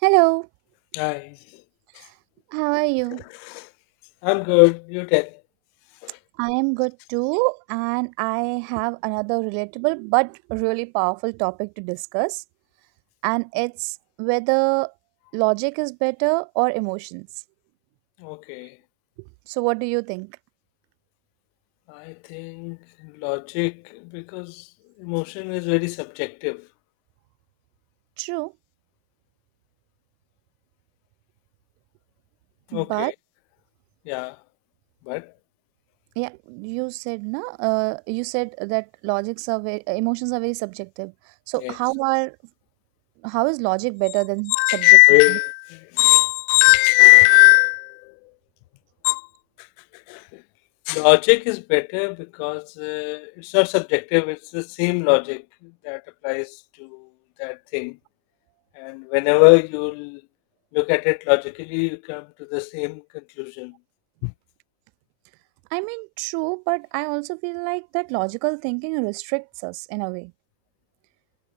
Hello, Hi, how are you? I'm good. You tell. I am good too, and I have another relatable but really powerful topic to discuss, and it's whether logic is better or emotions. Okay. So, what do you think? I think logic because emotion is very subjective. True, Okay. but Yeah. But yeah, you said na, you said that logics are very, emotions are very subjective. So, yes. How is logic better than subjective? Wait. Logic is better because it's not subjective. It's the same logic that applies to that thing, and whenever you look at it logically, you come to the same conclusion. I mean, true, but I also feel like that logical thinking restricts us in a way.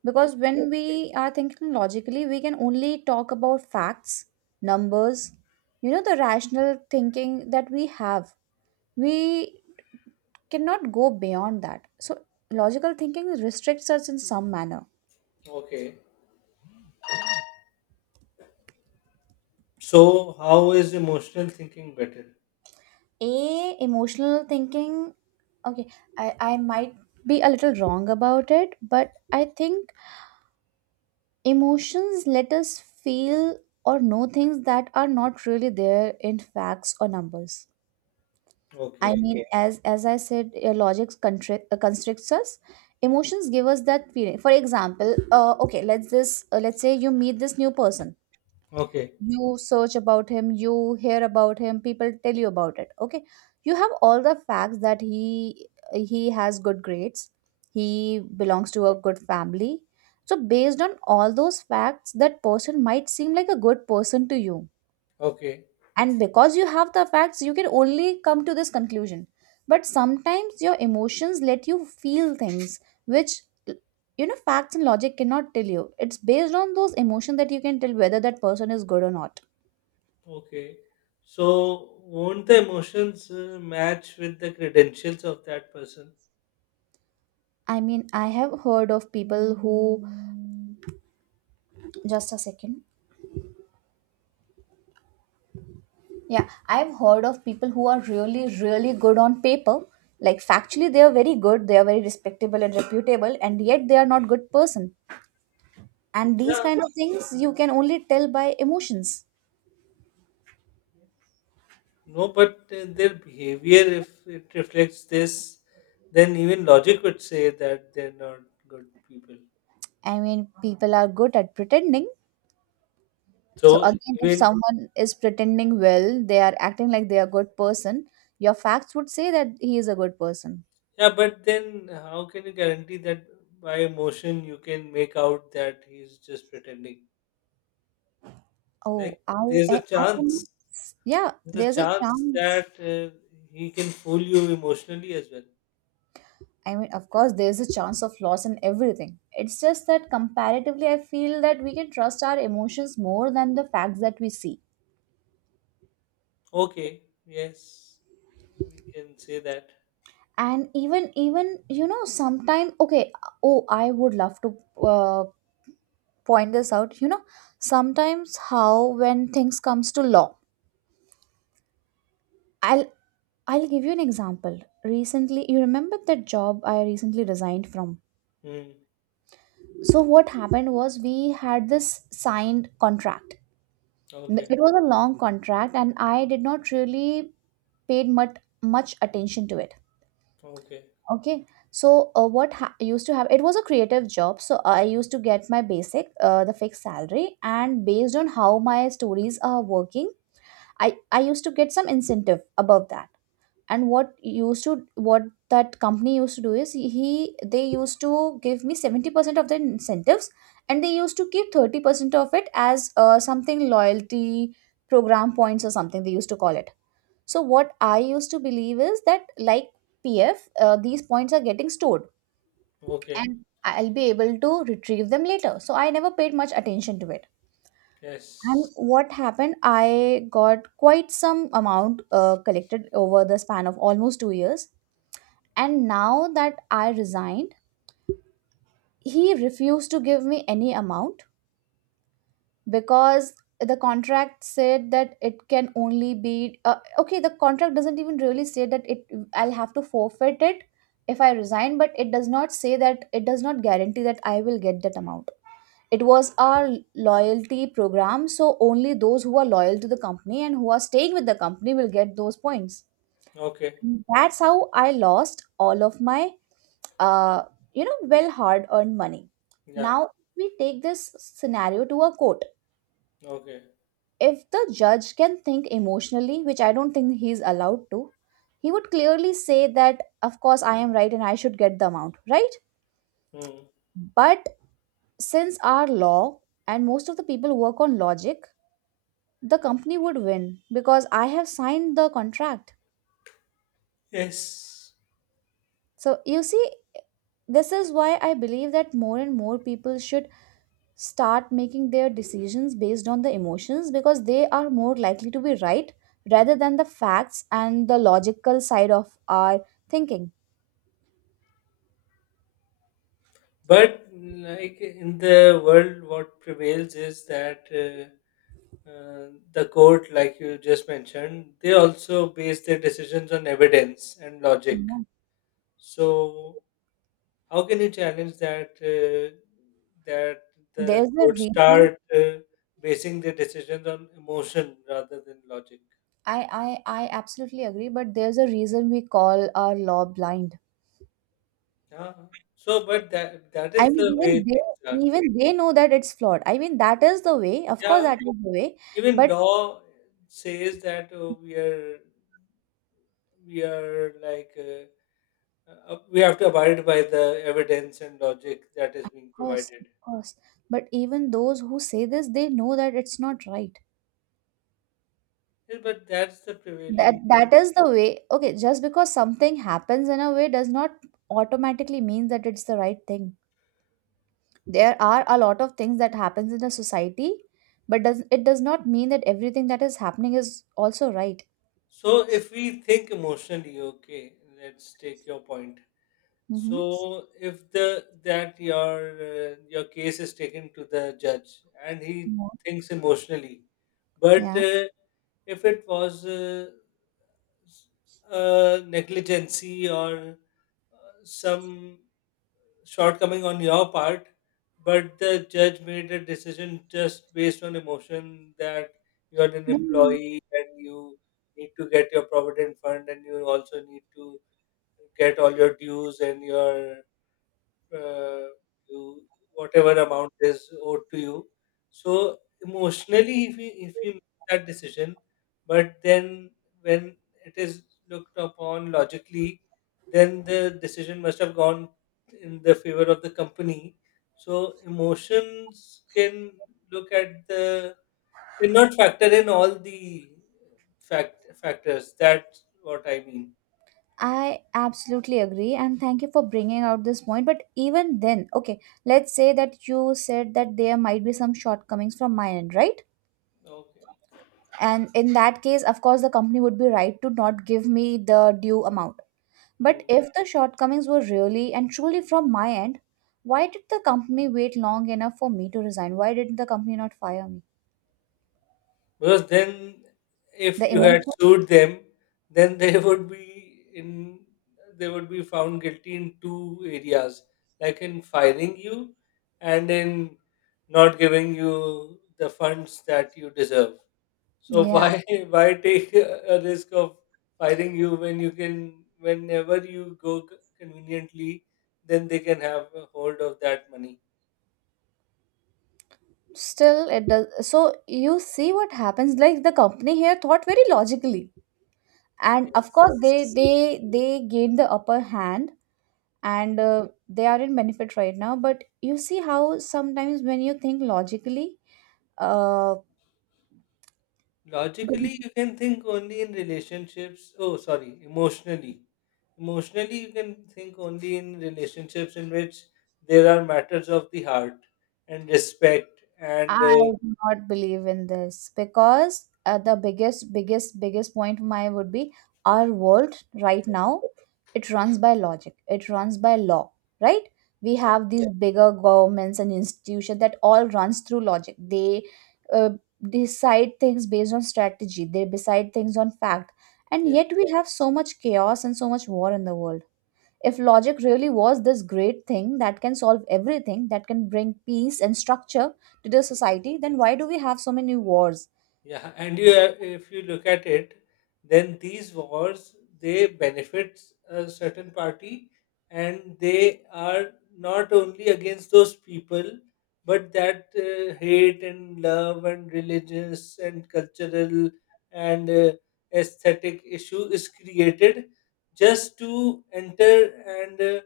Because Okay. when we are thinking logically, we can only talk about facts, numbers, you know, the rational thinking that we have. We cannot go beyond that. So, logical thinking restricts us in some manner. Okay. So, how is emotional thinking better? A emotional thinking, okay, I might be a little wrong about it, but I think emotions let us feel or know things that are not really there in facts or numbers. I Okay, mean, okay, as I said, logic constricts us. Emotions give us that feeling. For example, okay, let's say you meet this new person. okay, You search about him, you hear about him, people tell you about it. Okay, you have all the facts that he has good grades, he belongs to a good family. So based on all those facts, that person might seem like a good person to you, okay, and because you have the facts you can only come to this conclusion, but sometimes your emotions let you feel things which, you know, facts and logic cannot tell you. It's based on those emotions that you can tell whether that person is good or not. okay. So, won't the emotions match with the credentials of that person? I mean, I have heard of people who, just a second, yeah, I've heard of people who are really, really good on paper, like factually they are very good, they are very respectable and reputable, and yet they are not good person. And these Yeah. kind of things you can only tell by emotions. No, but their behavior, if it reflects this, then even logic would say that they're not good people. I mean, people are good at pretending. So So, again, if even, someone is pretending well, they are acting like they are a good person, your facts would say that he is a good person. yeah, but then how can you guarantee that by emotion you can make out that he's just pretending? Like, Oh, I, there's a I can, chance. yeah, There's a there's a chance chance. that he can fool you emotionally as well. I mean, of course, there's a chance of loss in everything. It's just that comparatively, I feel that we can trust our emotions more than the facts that we see. Okay, yes, we can say that. And even you know, sometime okay. Oh, I would love to uh, point this out, you know, sometimes how when things comes to law. i'll I'll give you an example. Recently, you remember that job I recently resigned from? Hmm. So what happened was, we had this signed contract. Okay, It was a long contract and I did not really paid much attention to it. okay, Okay, so used to have it was a creative job, so I used to get my basic, the fixed salary, and based on how my stories are working I used to get some incentive above that. And what used to what that company used to do is he they used to give me 70% of the incentives, and they used to keep 30% of it as something loyalty program points or something they used to call it. So what I used to believe is that like pf these points are getting stored okay, and I'll be able to retrieve them later, so I never paid much attention to it. And yes, what happened, I got quite some amount collected over the span of almost 2 years. And now that I resigned, he refused to give me any amount because the contract said that it can only be okay. The contract doesn't even really say that it I'll have to forfeit it if I resign, but it does not say that, it does not guarantee that I will get that amount. It was our loyalty program, so only those who are loyal to the company and who are staying with the company will get those points. okay, That's how I lost all of my, uh, you know, well hard earned money. yeah, Now we take this scenario to a court. okay, If the judge can think emotionally, which I don't think he's allowed to, he would clearly say that of course I am right and I should get the amount, right? hmm, But since our law and most of the people work on logic, the company would win because I have signed the contract. yes. So, you see, this is why I believe that more and more people should start making their decisions based on the emotions because they are more likely to be right rather than the facts and the logical side of our thinking. But like in the world, what prevails is that the court, like you just mentioned, they also base their decisions on evidence and logic. Yeah. So how can you challenge that that the There's a court reason, start basing their decisions on emotion rather than logic? I absolutely agree, but there's a reason we call our law blind. Yeah. So, but that I is mean, the way things are. even they know that it's flawed. I mean, that is the way. Of course, Yeah. that is the way. Even But law says that we are we are like uh, we have to abide by the evidence and logic that is being course, provided. of course. But even those who say this, they know that it's not right. Yeah, but that's the That prevailing. that is the way. Okay, just because something happens in a way does not automatically mean that it's the right thing. There are a lot of things that happens in a society, but does it does not mean that everything that is happening is also right. So if we think emotionally, okay, let's take your point. Mm-hmm. So if the that your case is taken to the judge and he No. thinks emotionally, but Yeah. If it was s- negligency or some shortcoming on your part, but the judge made a decision just based on emotion that you are an No, no, no. employee and you need to get your provident fund and you also need to get all your dues and your uh, you whatever amount is owed to you. So emotionally, if you make that decision, but then when it is looked upon logically, then the decision must have gone in the favor of the company. So emotions can look at the cannot factor in all the factors. That's what I mean. I absolutely agree, and thank you for bringing out this point. But even then, okay, let's say that you said that there might be some shortcomings from my end, right? Okay. And in that case of course the company would be right to not give me the due amount, but Hmm. if the shortcomings were really and truly from my end, why did the company wait long enough for me to resign? Why didn't the company not fire me? Because then, if The you had emotion. sued them, then they would be in they would be found guilty in two areas, like in firing you and in not giving you the funds that you deserve. So Yeah, why take a risk of firing you when you can whenever you go conveniently, then they can have a hold of that money. still it does. So you see what happens, like the company here thought very logically and of course they gained the upper hand, Yes. and they are in benefit right now, but you see how sometimes when you think logically, uh, Logically, you can think only in relationships. Oh, sorry, emotionally. Emotionally, you can think only in relationships in which there are matters of the heart and respect and I do not believe in this because, the biggest, biggest, biggest point of mine would be our world right now. It runs by logic. It runs by law, right? We yeah, have these, yeah, bigger governments and institutions that all runs through logic. They, uh, decide things based on strategy. They decide things on fact. And yeah, yet we have so much chaos and so much war in the world. If logic really was this great thing that can solve everything, that can bring peace and structure to the yeah. society, then why do we have so many wars? Yeah, and you have, if you look at it, then these wars they benefit a certain party, and they are not only against those people, but that hate and love and religious and cultural and aesthetic issue is created just to enter and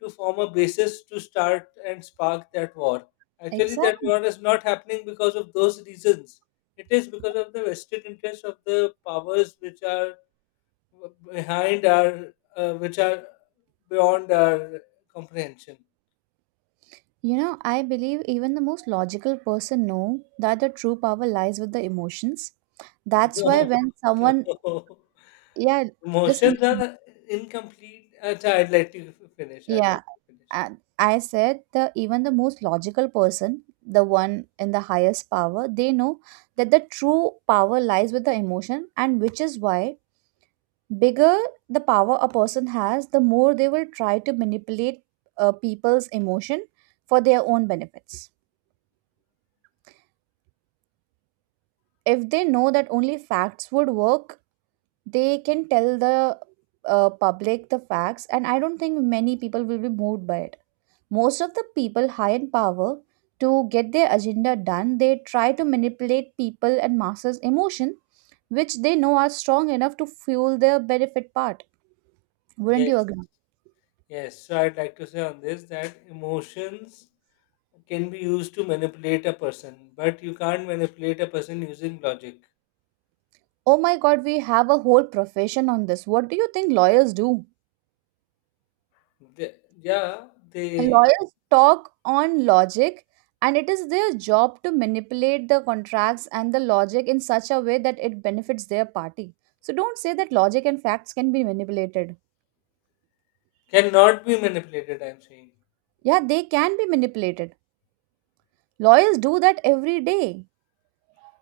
to form a basis to start and spark that war. Actually, that Exactly. war is not happening because of those reasons, it is because of the vested interest of the powers which are behind our, which are beyond our comprehension. You know, I believe even the most logical person know that the true power lies with the emotions. That's No, why when someone, no. yeah, listen, Emotions listen. are incomplete. Achha, I'd like to finish. I'd Yeah, like to finish. and I said the even the most logical person, the one in the highest power, they know that the true power lies with the emotion, and which is why bigger the power a person has, the more they will try to manipulate people's emotion for their own benefits. If they know that only facts would work, they can tell the, public the facts, and I don't think many people will be moved by it. Most of the people high in power, to get their agenda done, they try to manipulate people and masses' emotion, which they know are strong enough to fuel their benefit part. Wouldn't you Yes, agree? yes. So I'd like to say on this that emotions can be used to manipulate a person, but you can't manipulate a person using logic. Oh my God, we have a whole profession on this. What do you think lawyers do? They, yeah, they Lawyers talk on logic, and it is their job to manipulate the contracts and the logic in such a way that it benefits their party. So don't say that logic and facts can be manipulated. cannot be manipulated, I'm saying. Yeah, they can be manipulated. Lawyers do that every day.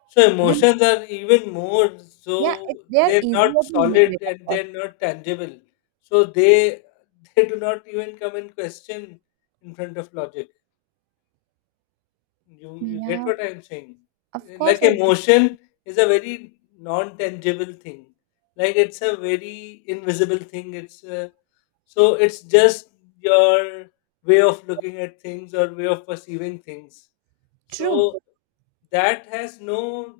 So You know, emotions are even more yeah, so, it, they are they're easier not to solid manipulate, of and course. they're not tangible. So they do not even come in question in front of logic. You get Yeah, what I'm saying? of course, Like I do. emotion is a very non-tangible thing. Like it's a very invisible thing. It's a, so it's just your way of looking at things or way of perceiving things. True. So that has no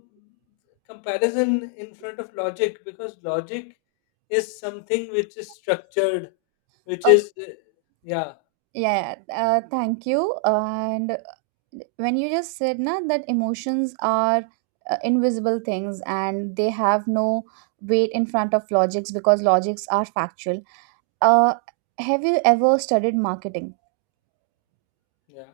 comparison in front of logic because logic is something which is structured, which Okay, is yeah, yeah, yeah, thank you, and when you just said na that emotions are invisible things and they have no weight in front of logics because logics are factual, uh, have you ever studied marketing? yeah,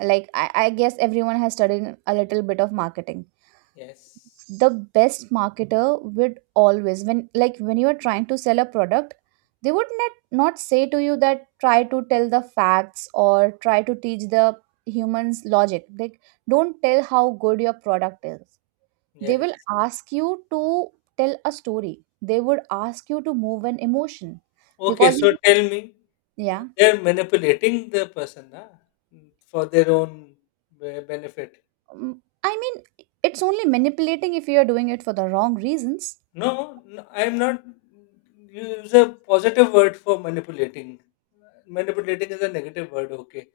Like I guess everyone has studied a little bit of marketing. yes, The best marketer would always, when like when you are trying to sell a product, they would not say to you that try to tell the facts or try to teach the humans logic, like don't tell how good your product is. They will yes, ask you to tell a story, they would ask you to move an emotion okay, because, so tell me, yeah. they're manipulating the person, ah, for their own benefit. Mm, I mean, it's only manipulating if you are doing it for the wrong reasons. No, no, I'm not, use a positive word for manipulating. Manipulating is a negative word, okay,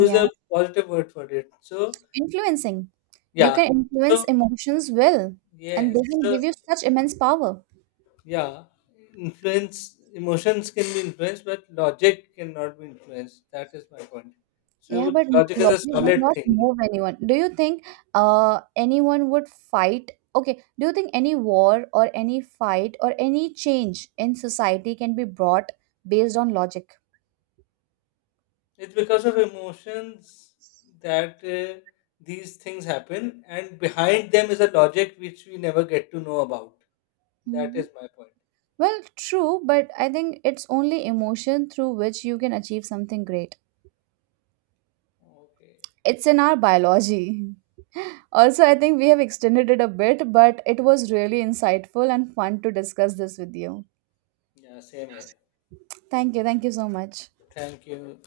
use a positive word for it. So influencing, you yeah. can influence So emotions well, and they yes. can So give you such immense power. yeah, influence, emotions can be influenced, but logic cannot be influenced. That is my point. Yeah, So but logic is a logic does solid not thing. move anyone. Do you think anyone would fight, okay, do you think any war or any fight or any change in society can be brought based on logic? It's because of emotions that these things happen, and behind them is a logic which we never get to know about. That is Mhm. my point. Well, true, but I think it's only emotion through which you can achieve something great. Okay. It's in our biology. Also, I think we have extended it a bit, but it was really insightful and fun to discuss this with you. Yeah. Same here. Thank you. Thank you so much. Thank you.